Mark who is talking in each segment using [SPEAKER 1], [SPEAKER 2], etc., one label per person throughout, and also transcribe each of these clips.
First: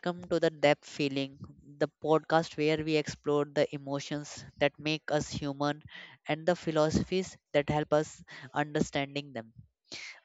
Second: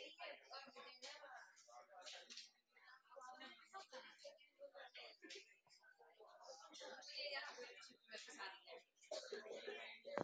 [SPEAKER 1] welcome to the Depth Feeling, the podcast where we explore the emotions that make us human and the philosophies that help us understanding them.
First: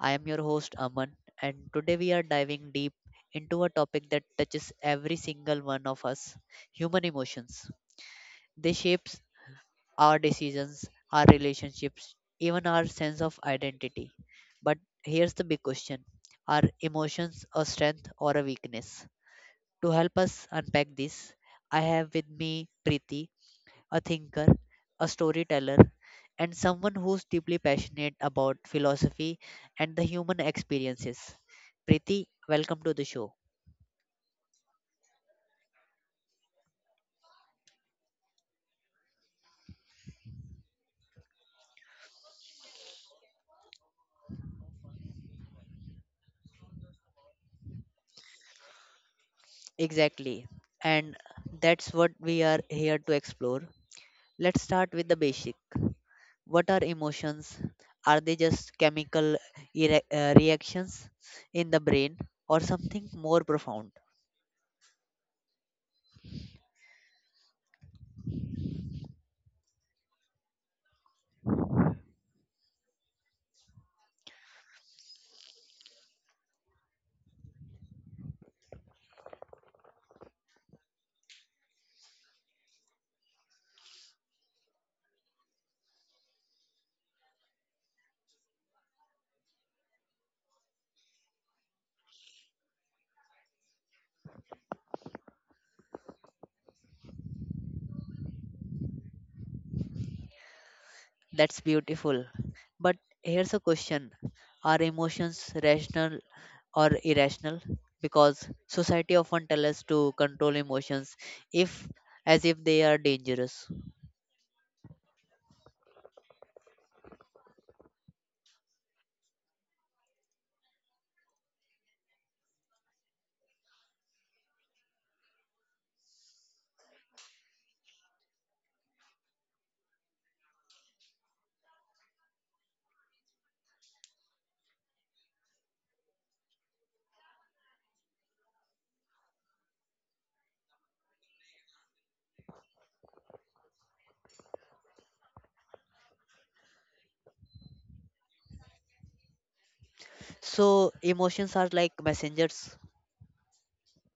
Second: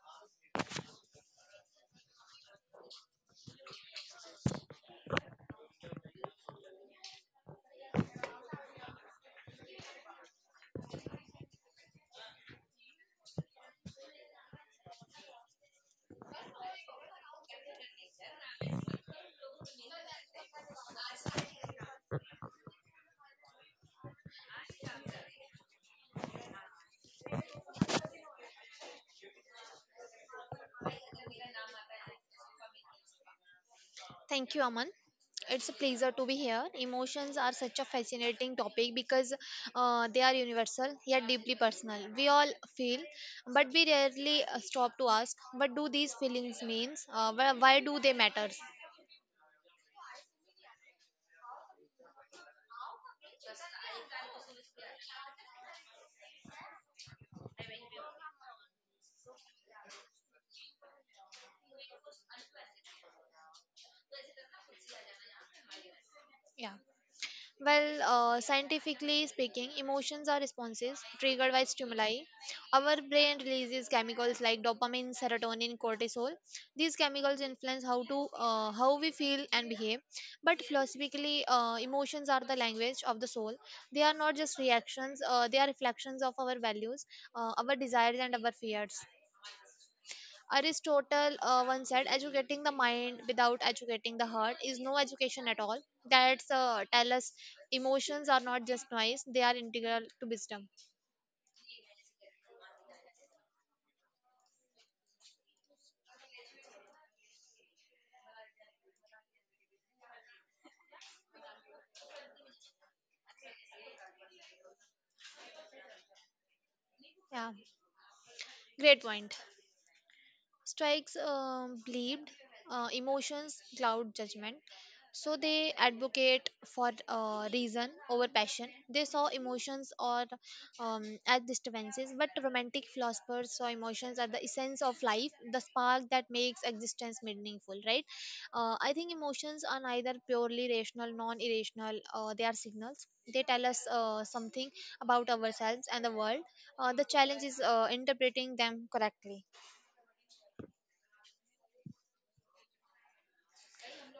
[SPEAKER 1] I am your host Aman, and today we are diving deep into a topic that touches every single one of us: human emotions. They shapes our decisions, our relationships, even our sense of identity. But here's the big question: Are emotions a strength or a weakness? To help us unpack this, I have with me Preeti, a thinker, a storyteller, and someone who's deeply passionate about philosophy and the human experiences. Preeti, welcome to the show.
[SPEAKER 2] Thank you, Aman. It's a pleasure to be here. Emotions are such a fascinating topic because they are universal yet deeply personal. We all feel, but we rarely stop to ask, what do these feelings mean? Why do they matter?
[SPEAKER 1] Exactly. And that's what we are here to explore. Let's start with the basic. What are emotions? Are they just chemical reactions in the brain or something more profound?
[SPEAKER 2] Yeah. Well, scientifically speaking, emotions are responses triggered by stimuli. Our brain releases chemicals like dopamine, serotonin, cortisol. These chemicals influence how we feel and behave. But philosophically, emotions are the language of the soul. They are not just reactions; they are reflections of our values, our desires, and our fears. Aristotle once said, "Educating the mind without educating the heart is no education at all." That's tell us emotions are not just noise, they are integral to wisdom.
[SPEAKER 1] That's beautiful. But here's a question: Are emotions rational or irrational? Because society often tells us to control emotions if as if they are dangerous.
[SPEAKER 2] Yeah, great point. Strikes believed emotions cloud judgment, so they advocate for reason over passion. They saw emotions or as disturbances, but romantic philosophers saw emotions as the essence of life, the spark that makes existence meaningful, right? I think emotions are neither purely rational non-irrational. They are signals. They tell us something about ourselves and the world. The challenge is interpreting them correctly.
[SPEAKER 1] So emotions are like messengers.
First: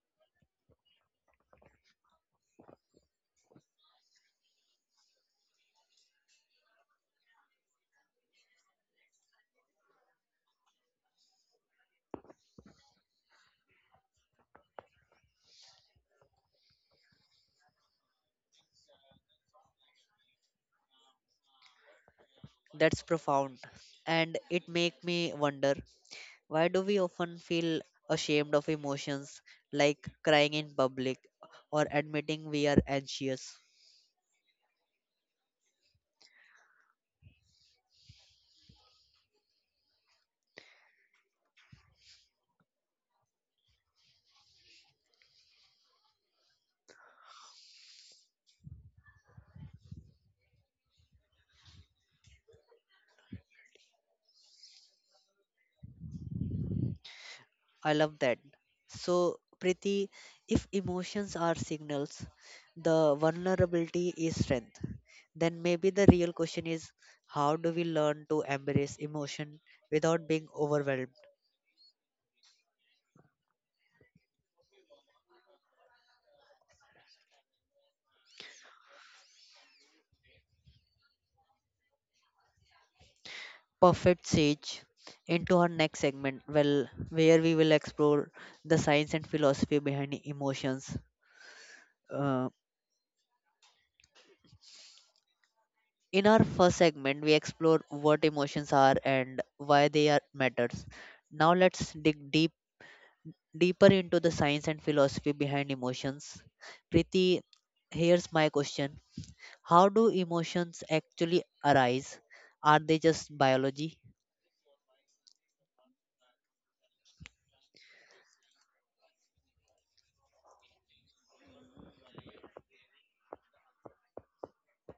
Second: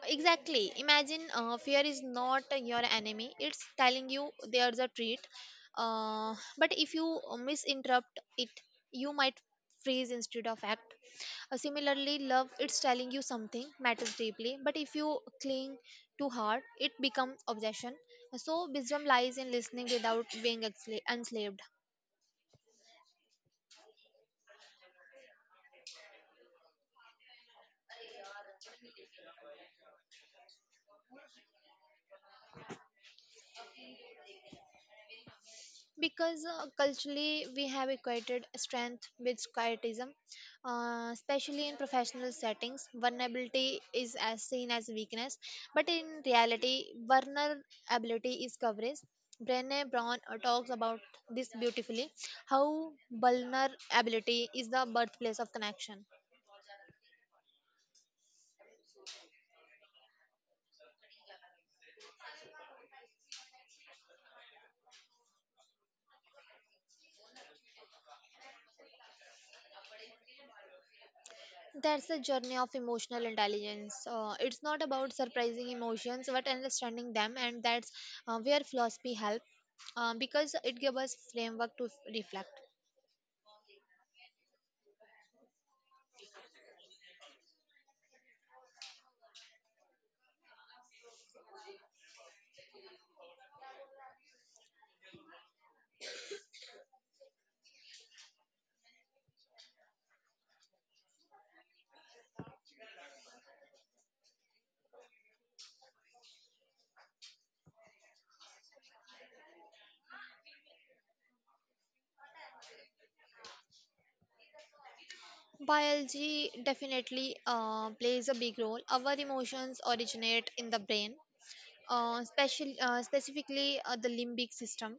[SPEAKER 2] Exactly. Imagine fear is not your enemy. It's telling you there's a treat. But if you misinterrupt it, you might freeze instead of act. Similarly, love, it's telling you something matters deeply. But if you cling too hard, it becomes obsession. So wisdom lies in listening without being enslaved.
[SPEAKER 1] That's profound. And it make me wonder why do we often feel ashamed of emotions like crying in public or admitting we are anxious?
[SPEAKER 2] Because culturally, we have equated strength with quietism, especially in professional settings. Vulnerability is as seen as weakness, but in reality, vulnerability is coverage. Brene Brown talks about this beautifully, how vulnerability is the birthplace of connection.
[SPEAKER 1] I love that. So, Preeti, if emotions are signals, the vulnerability is strength. Then maybe the real question is how do we learn to embrace emotion without being overwhelmed?
[SPEAKER 2] That's the journey of emotional intelligence. It's not about surprising emotions, but understanding them, and that's where philosophy helps, because it gives us framework to reflect.
[SPEAKER 1] Perfect. Sage into our next segment, well, where we will explore the science and philosophy behind emotions. Uh, in our first segment, we explore what emotions are and why they are matters. Now let's dig deep deeper into the science and philosophy behind emotions. Priti, here's my question: How do emotions actually arise? Are they just biology?
[SPEAKER 2] Biology definitely plays a big role. Our emotions originate in the brain, specifically the limbic system.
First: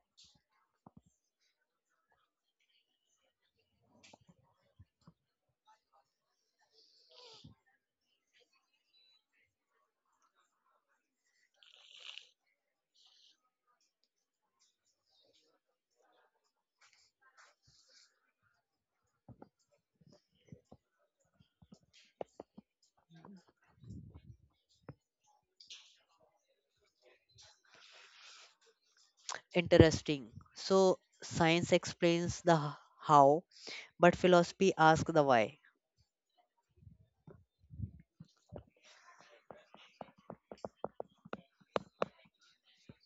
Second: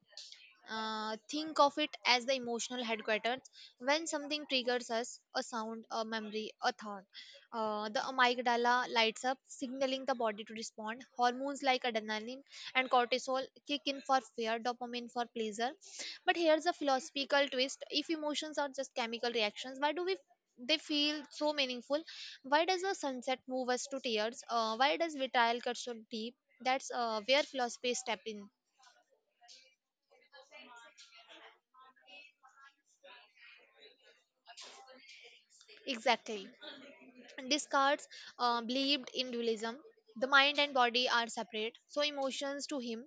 [SPEAKER 2] Think of it as the emotional headquarters. When something triggers us, a sound, a memory, a thought, the amygdala lights up, signaling the body to respond. Hormones like adrenaline and cortisol kick in for fear, dopamine for pleasure. But here's a philosophical twist: if emotions are just chemical reactions, why do we they feel so meaningful? Why does a sunset move us to tears? Why does vitriol cut so deep? That's where philosophy step in.
[SPEAKER 1] Interesting. So, science explains the how, but philosophy asks the why.
[SPEAKER 2] Exactly. Descartes believed in dualism. The mind and body are separate, so emotions to him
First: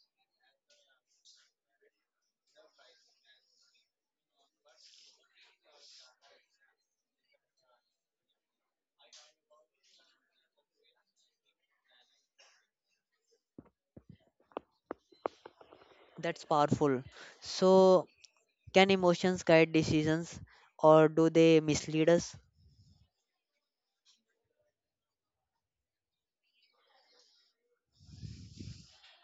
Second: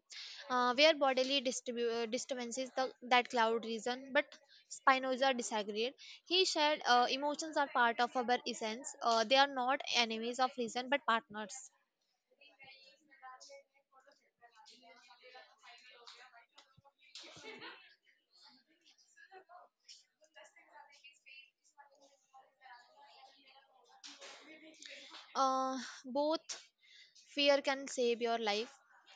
[SPEAKER 2] were bodily disturbances that cloud reason. But Spinoza disagreed. He said emotions are part of our essence. They are not enemies of reason, but partners.
[SPEAKER 1] That's powerful. So, can emotions guide decisions or do they mislead us?
[SPEAKER 2] Uh, Both. Fear can save your life.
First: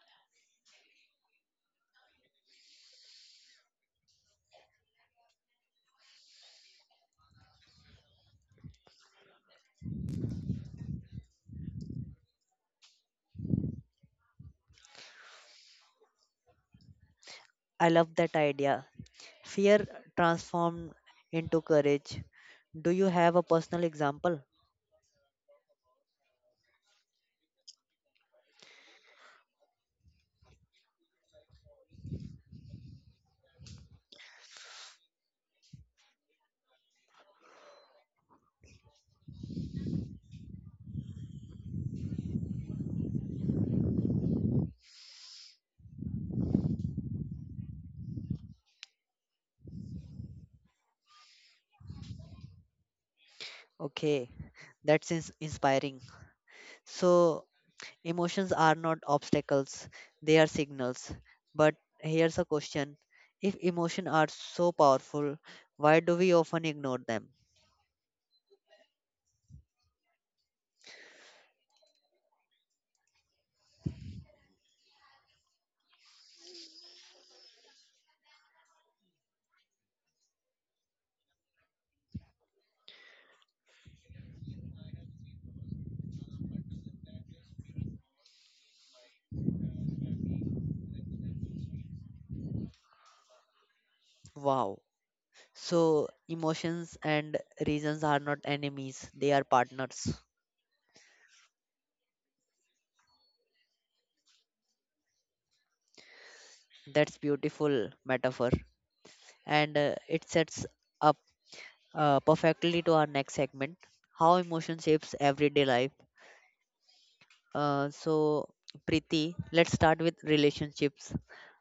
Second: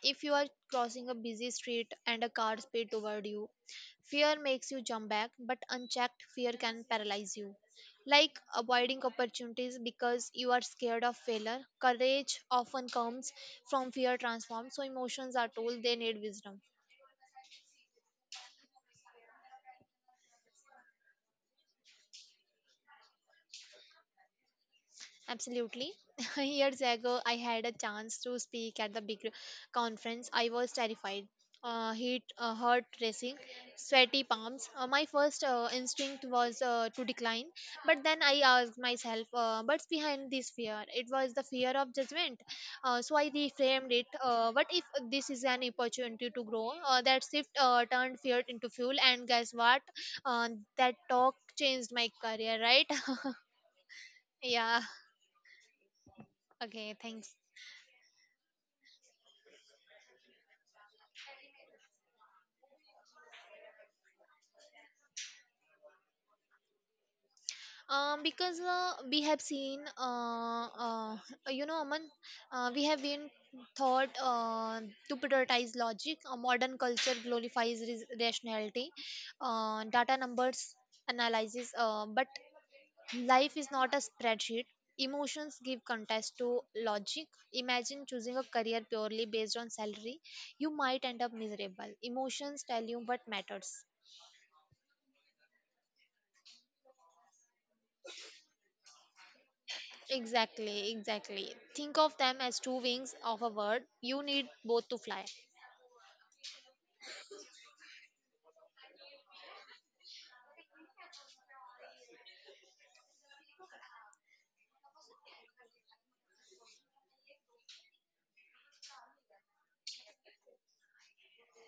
[SPEAKER 2] If you are crossing a busy street and a car speeds toward you, fear makes you jump back, but unchecked fear can paralyze you. Like avoiding opportunities because you are scared of failure, courage often comes from fear transformed. So emotions are told they need wisdom.
[SPEAKER 1] I love that idea. Fear transformed into courage. Do you have a personal example?
[SPEAKER 2] Absolutely. Years ago, I had a chance to speak at the big conference. I was terrified. Heart racing, sweaty palms. My first instinct was to decline, but then I asked myself, "What's behind this fear?" It was the fear of judgment. So I reframed it. What if this is an opportunity to grow? That shift turned fear into fuel, and guess what? Uh, that talk changed my career. Right?
[SPEAKER 1] Okay,
[SPEAKER 2] Yeah.
[SPEAKER 1] that's inspiring.
[SPEAKER 2] Okay. Thanks.
[SPEAKER 1] So, emotions are not obstacles, they are signals. But here's a question: if emotions are so powerful, why do we often ignore them?
[SPEAKER 2] Because we have seen, Aman, we have been taught to prioritize logic. Modern culture glorifies rationality, data numbers analysis, but life is not a spreadsheet. Emotions give context to logic. Imagine choosing a career purely based on salary. You might end up miserable. Emotions tell you what matters.
[SPEAKER 1] Wow. So, emotions and reasons are not enemies, they are partners.
[SPEAKER 2] Exactly, exactly. Think of them as two wings of a bird. You need both to fly.
[SPEAKER 1] That's beautiful metaphor. And it sets up perfectly to our next segment: how emotion shapes everyday life. So, Preeti, let's start with relationships.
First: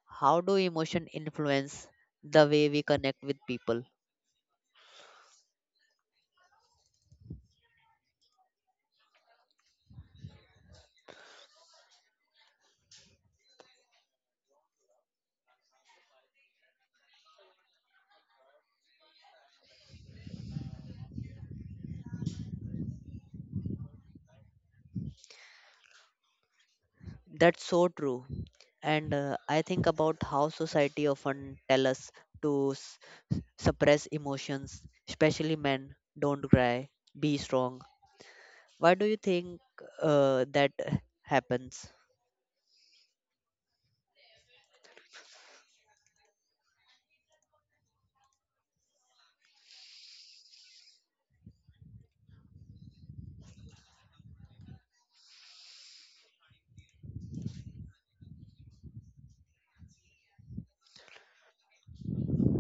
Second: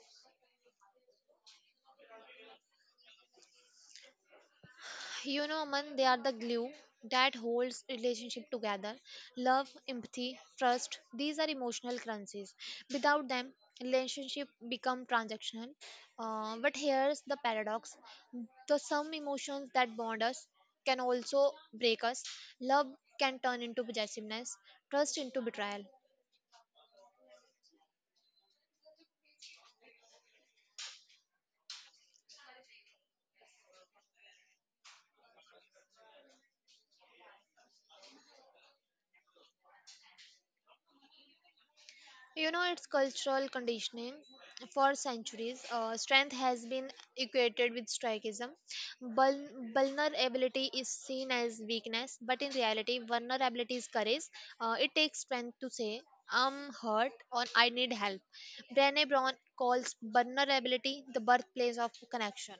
[SPEAKER 1] How do emotion influence the way we connect with people?
[SPEAKER 2] You know, man, they are the glue that holds relationship together. Love, empathy, trust, these are emotional currencies. Without them, relationship become transactional. But here's the paradox. The some emotions that bond us can also break us. Love can turn into possessiveness, trust into betrayal.
[SPEAKER 1] That's so true. And I think about how society often tell us to suppress emotions, especially men. Don't cry, be strong. Why do you think that happens?
[SPEAKER 2] You know, it's cultural conditioning. For centuries, strength has been equated with strikism. Vulnerability is seen as weakness, but in reality, vulnerability is courage. It takes strength to say, "I'm hurt" or "I need help." Brené Brown calls vulnerability the birthplace of connection.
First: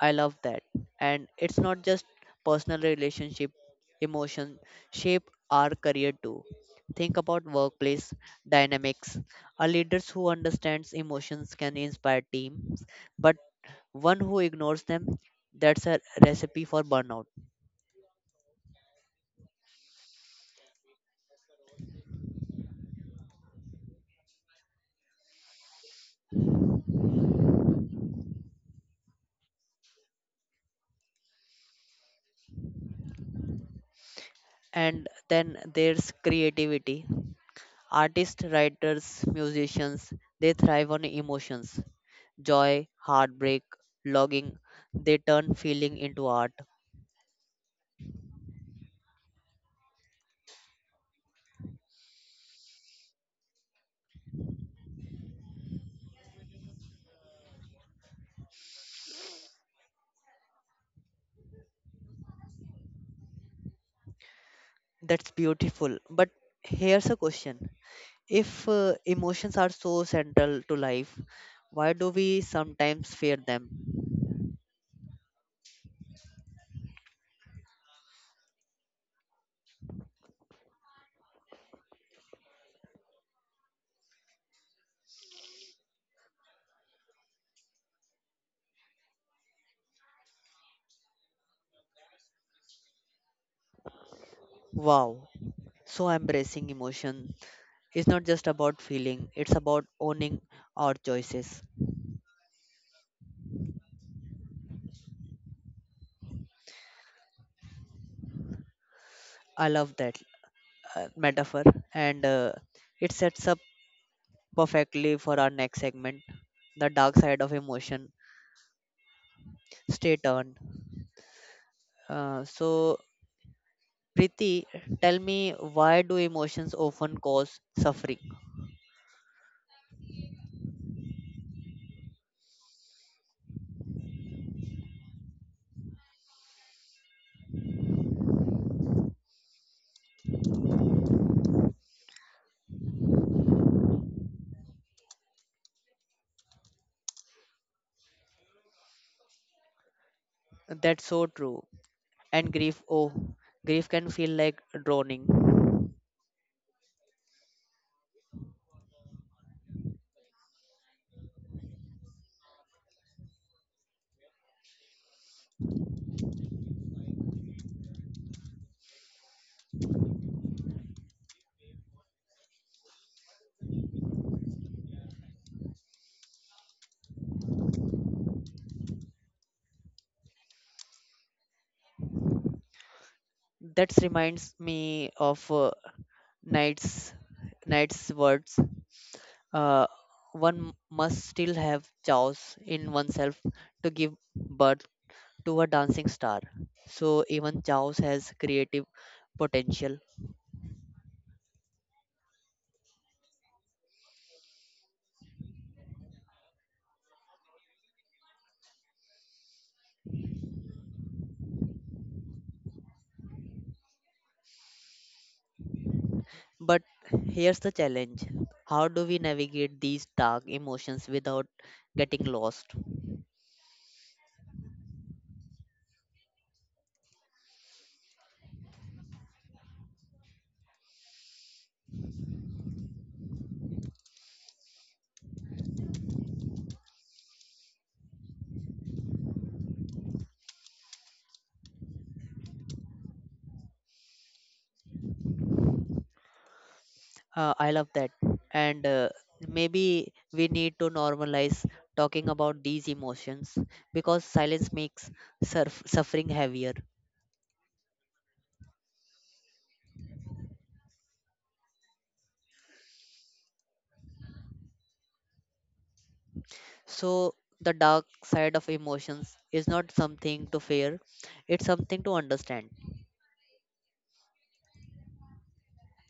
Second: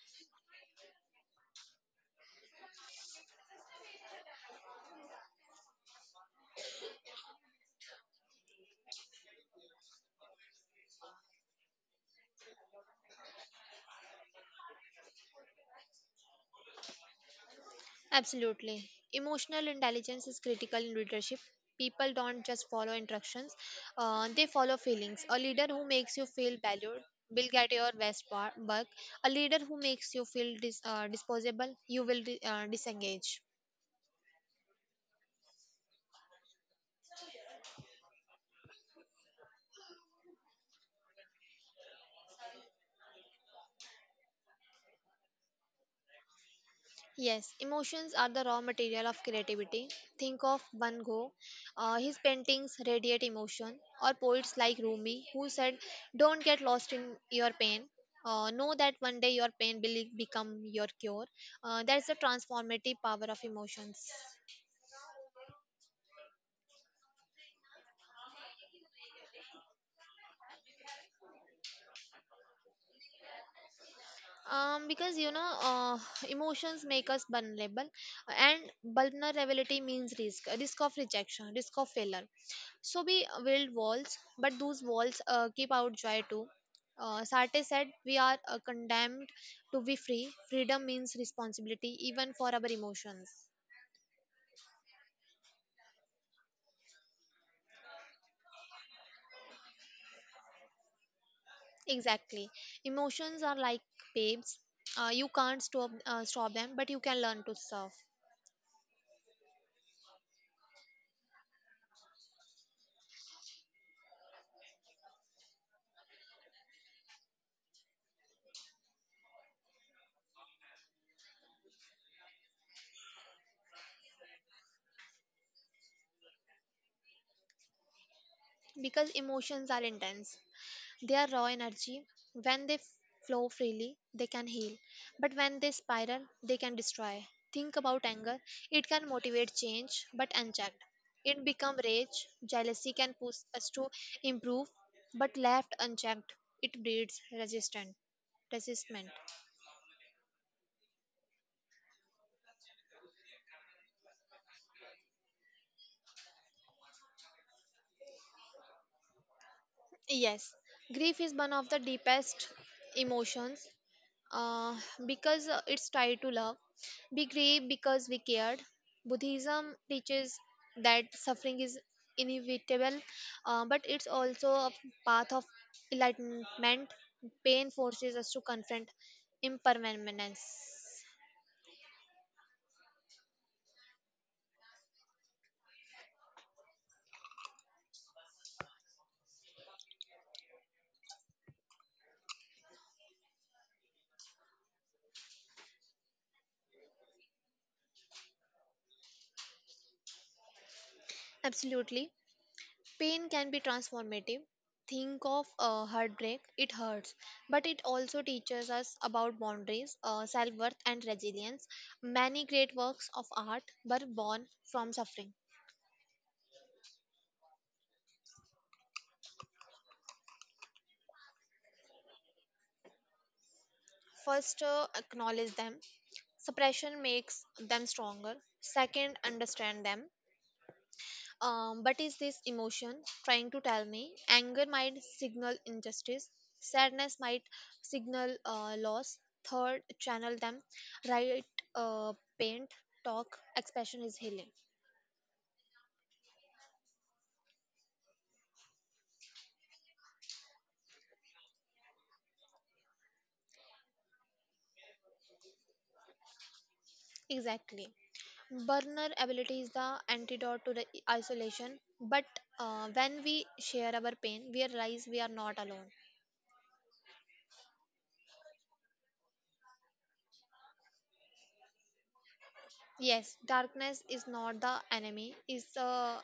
[SPEAKER 1] I love that. And it's not just personal relationship, emotion shape our career too. Think about workplace dynamics. A leader who understands emotions can inspire teams, but one who ignores them, that's a recipe for burnout.
[SPEAKER 2] Absolutely. Emotional intelligence is critical in leadership. People don't just follow instructions, they follow feelings. A leader who makes you feel valued will get your best work. A leader who makes you feel disposable, you will disengage.
[SPEAKER 1] And then there's creativity. Artists, writers, musicians, they thrive on emotions. Joy, heartbreak, longing, they turn feeling into art.
[SPEAKER 2] Yes, emotions are the raw material of creativity. Think of Van Gogh. His paintings radiate emotion, or poets like Rumi, who said, "Don't get lost in your pain. Know that one day your pain will become your cure." That's the transformative power of emotions.
[SPEAKER 1] That's beautiful. But here's a question. If emotions are so central to life, why do we sometimes fear them?
[SPEAKER 2] Because emotions make us vulnerable, and vulnerability means risk, risk of rejection, risk of failure. So we build walls, but those walls keep out joy too. Sartre said, "We are condemned to be free. Freedom means responsibility, even for our emotions."
[SPEAKER 1] Wow. So embracing emotion is not just about feeling, it's about owning our choices.
[SPEAKER 2] Exactly. Emotions are like babes. You can't stop them, but you can learn to surf.
[SPEAKER 1] I love that metaphor, and it sets up perfectly for our next segment, the dark side of emotion. Stay tuned. So, Preeti, tell me why do emotions often cause suffering?
[SPEAKER 2] Because emotions are intense. They are raw energy. When they flow freely, they can heal. But when they spiral, they can destroy. Think about anger. It can motivate change, but unchecked. It becomes rage. Jealousy can push us to improve, but left unchecked, it breeds resistance. Resistment.
[SPEAKER 1] That's so true. And grief, oh, grief can feel like drowning.
[SPEAKER 2] Yes, grief is one of the deepest emotions, uh, because it's tied to love. Be grieve because we cared. Buddhism teaches that suffering is inevitable, but it's also a path of enlightenment. Pain forces us to confront impermanence.
[SPEAKER 1] That reminds me of Knight's Knight's words. Uh, one must still have chaos in oneself to give birth to a dancing star. So even chaos has creative potential.
[SPEAKER 2] Absolutely. Pain can be transformative. Think of heartbreak, it hurts, but it also teaches us about boundaries, self worth, and resilience. Many great works of art were born from suffering.
[SPEAKER 1] But here's the challenge: how do we navigate these dark emotions without getting lost?
[SPEAKER 2] First, acknowledge them. Suppression makes them stronger. Second, understand them. But is this emotion trying to tell me? Anger might signal injustice, sadness might signal loss. Third, channel them. Write, paint, talk. Expression is healing.
[SPEAKER 1] I love that. And maybe we need to normalize talking about these emotions because silence makes suffering heavier.
[SPEAKER 2] Exactly. Vulnerability is the antidote to the isolation. But when we share our pain, we realize we are not alone.
[SPEAKER 1] So, the dark side of emotions is not something to fear, it's something to understand.
[SPEAKER 2] Yes, darkness is not the enemy. Is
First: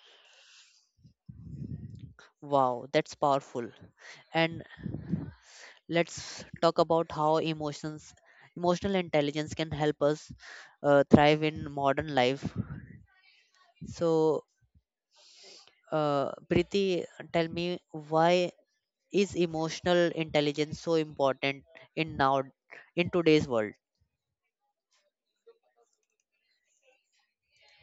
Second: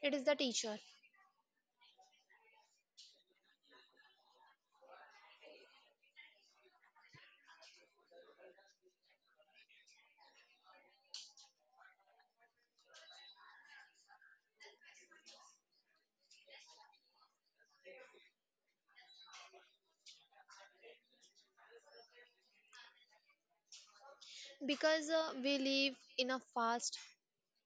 [SPEAKER 2] It is the teacher.
[SPEAKER 1] Wow, that's powerful. And let's talk about how emotions emotional intelligence can help us thrive in modern life. So, Preeti, tell me why is emotional intelligence so important in now in today's world?
[SPEAKER 2] Because we live in a fast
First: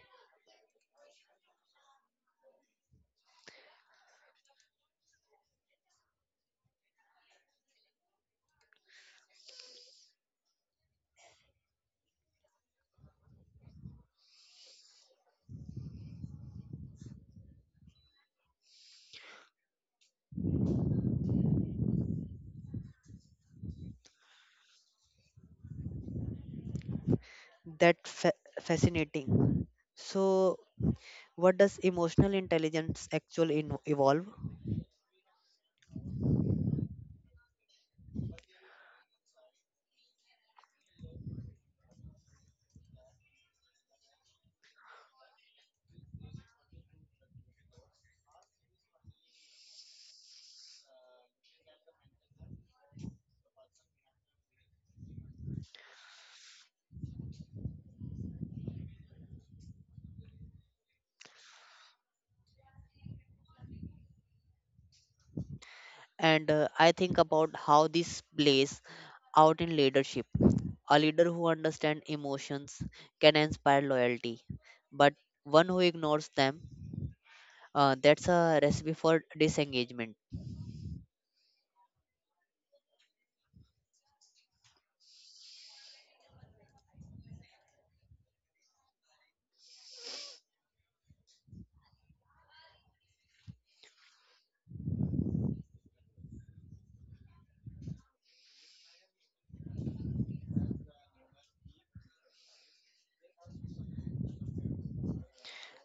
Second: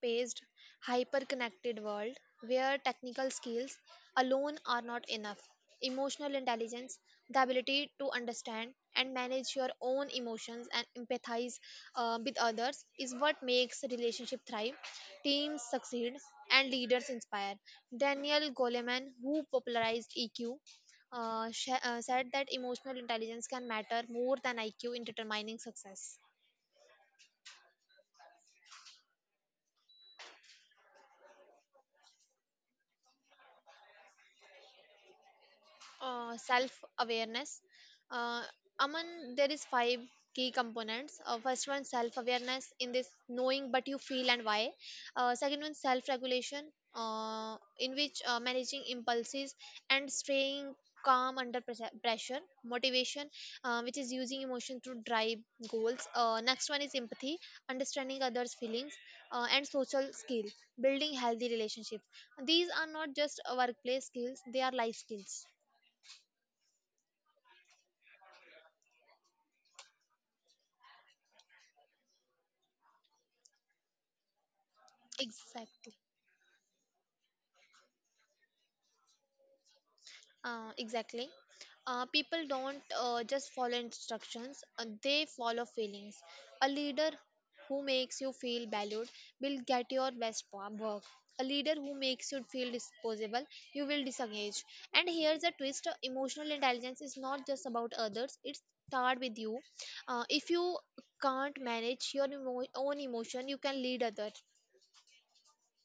[SPEAKER 2] paced, hyper connected world where technical skills alone are not enough. Emotional intelligence, the ability to understand and manage your own emotions and empathize with others, is what makes relationship thrive, teams succeed, and leaders inspire. Daniel Goleman, who popularized EQ, said that emotional intelligence can matter more than IQ in determining success.
[SPEAKER 1] That fascinating. So what does emotional intelligence actually evolve?
[SPEAKER 2] Self awareness. uh, Aman, there is five key components. First one, self awareness, in this knowing what you feel and why. Second one, self regulation, in which managing impulses and staying calm under pressure. Motivation, which is using emotion to drive goals. Next one is empathy, understanding others feelings. And social skill, building healthy relationships. These are not just workplace skills, they are life skills.
[SPEAKER 1] And I think about how this plays out in leadership. A leader who understands emotions can inspire loyalty, but one who
[SPEAKER 2] Exactly.
[SPEAKER 1] ignores them, that's a recipe for disengagement.
[SPEAKER 2] Exactly. People don't just follow instructions, they follow feelings. A leader who makes you feel valued will get your best work. A leader who makes you feel disposable, you will disengage. And here's a twist, emotional intelligence is not just about others, it starts with you. If you can't manage your own emotion, you can lead others.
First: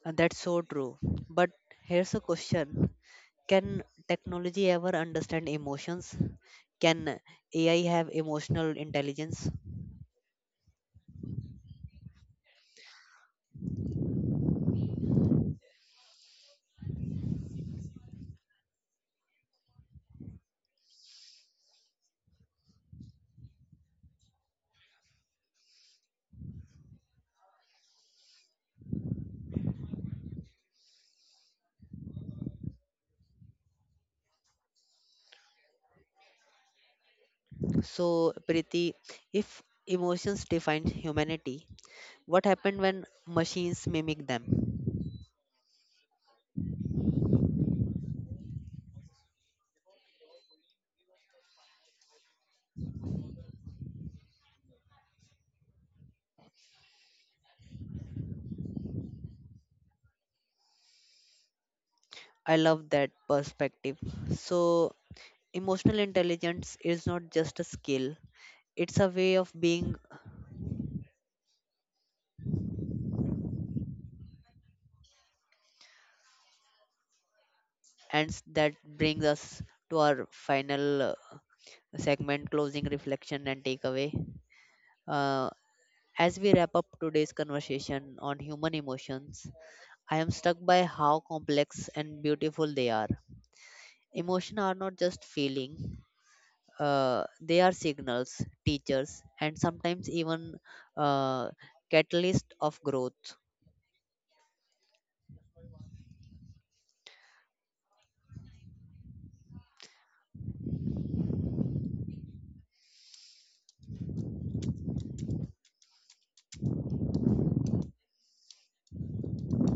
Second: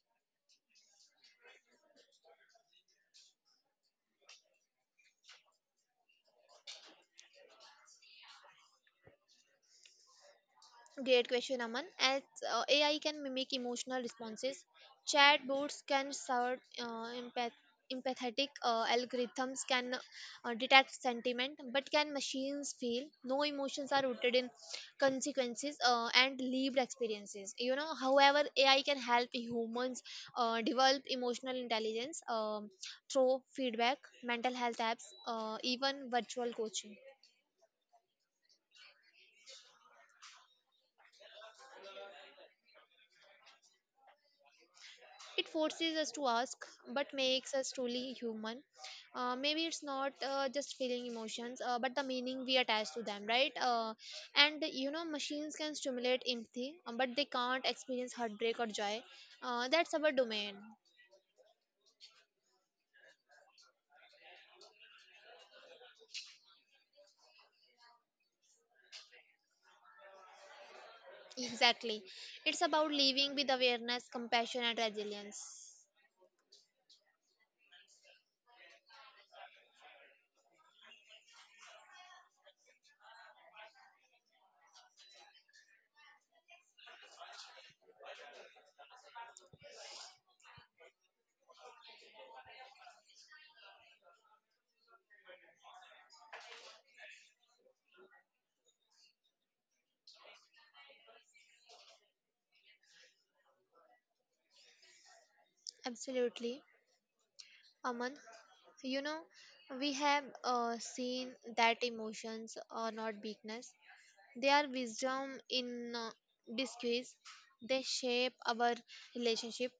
[SPEAKER 1] And that's so true. But here's a question: Can technology ever understand emotions? Can AI have emotional intelligence?
[SPEAKER 2] Great question, Aman. As AI can mimic emotional responses, chatbots can serve empathetic algorithms can detect sentiment, but can machines feel? No, emotions are rooted in consequences and lived experiences. You know, however, AI can help humans develop emotional intelligence through feedback, mental health apps, even virtual coaching.
[SPEAKER 1] So, Priti, if emotions define humanity, what happened when machines mimic them?
[SPEAKER 2] It forces us to ask, but makes us truly human. Maybe it's not just feeling emotions, but the meaning we attach to them, right? And you know, machines can stimulate empathy, but they can't experience heartbreak or joy. That's our domain.
[SPEAKER 1] I love that perspective. So, emotional intelligence is not just a skill, it's a way of being,
[SPEAKER 2] Exactly. It's about living with awareness, compassion, and resilience.
[SPEAKER 1] and that brings us to our final segment: closing reflection and takeaway. Uh, As we wrap up today's conversation on human emotions, I am struck by how complex and beautiful they are. Emotions are not just feeling, they are signals, teachers, and sometimes even uh, catalyst of growth.
[SPEAKER 2] Absolutely. Aman, you know, we have seen that emotions are not weakness. Their wisdom in disguise, they shape our relationship,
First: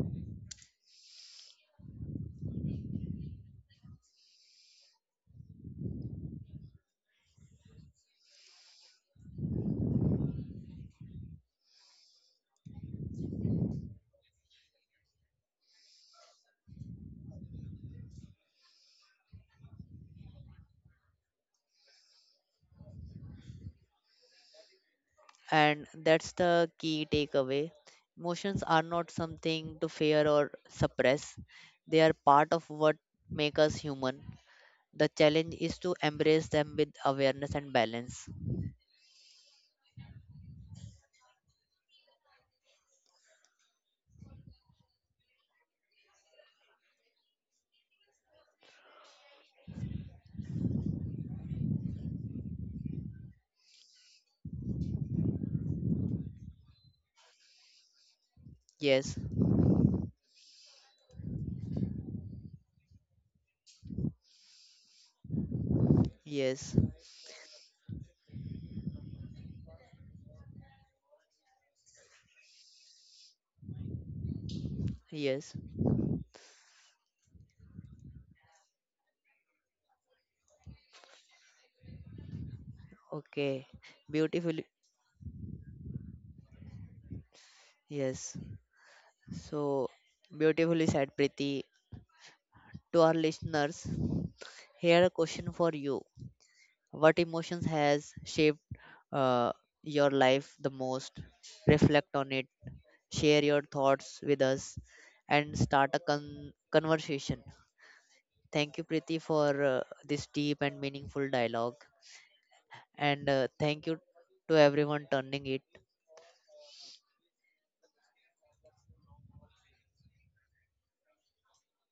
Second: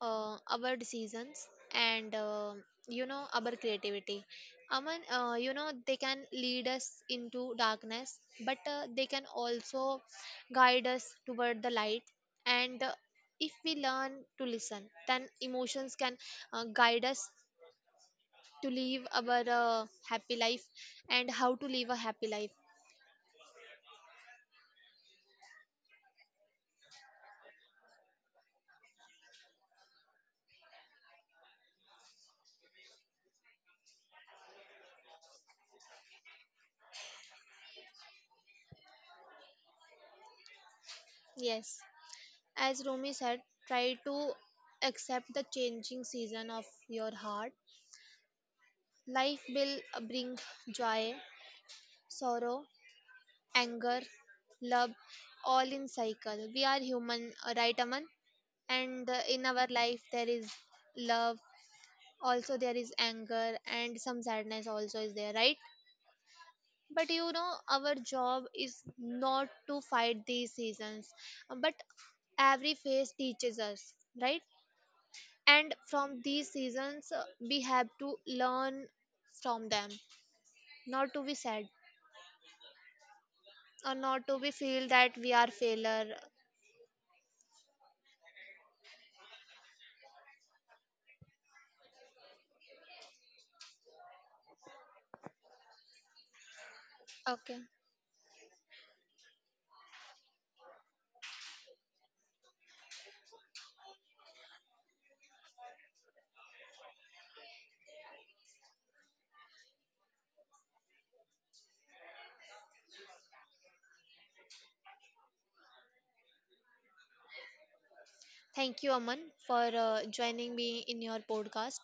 [SPEAKER 2] our decisions, and our creativity. Aman, they can lead us into darkness, but they can also guide us toward the light. And if we learn to listen, then emotions can guide us to live our happy life and how to live a happy life.
[SPEAKER 1] And that's the key takeaway. Emotions are not something to fear or suppress, they are part of what make us human. The challenge is to embrace them with awareness and balance.
[SPEAKER 2] Yes. As Rumi said, "Try to accept the changing season of your heart. Life will bring joy, sorrow, anger, love, all in cycle." We are human, right, Aman? And
[SPEAKER 1] Yes,
[SPEAKER 2] in our life, there is love, also there is anger, and some sadness also is there, right?
[SPEAKER 1] yes.
[SPEAKER 2] But you know, our job is not to fight these seasons, but every phase teaches us, right?
[SPEAKER 1] Yes.
[SPEAKER 2] And from these seasons, we have to learn from them, not to be sad
[SPEAKER 1] Okay.
[SPEAKER 2] or not to be
[SPEAKER 1] Beautifully.
[SPEAKER 2] feel that we are failure.
[SPEAKER 1] Yes. So beautifully said, Preeti. To our listeners, here a question for you. What emotions
[SPEAKER 2] Okay.
[SPEAKER 1] has shaped uh, your life the most? Reflect on it. Share your thoughts with us, and start a conversation. Thank you, Preeti, for this deep and meaningful dialogue. And thank you to everyone turning it
[SPEAKER 2] Thank you, Aman, for joining me in your podcast.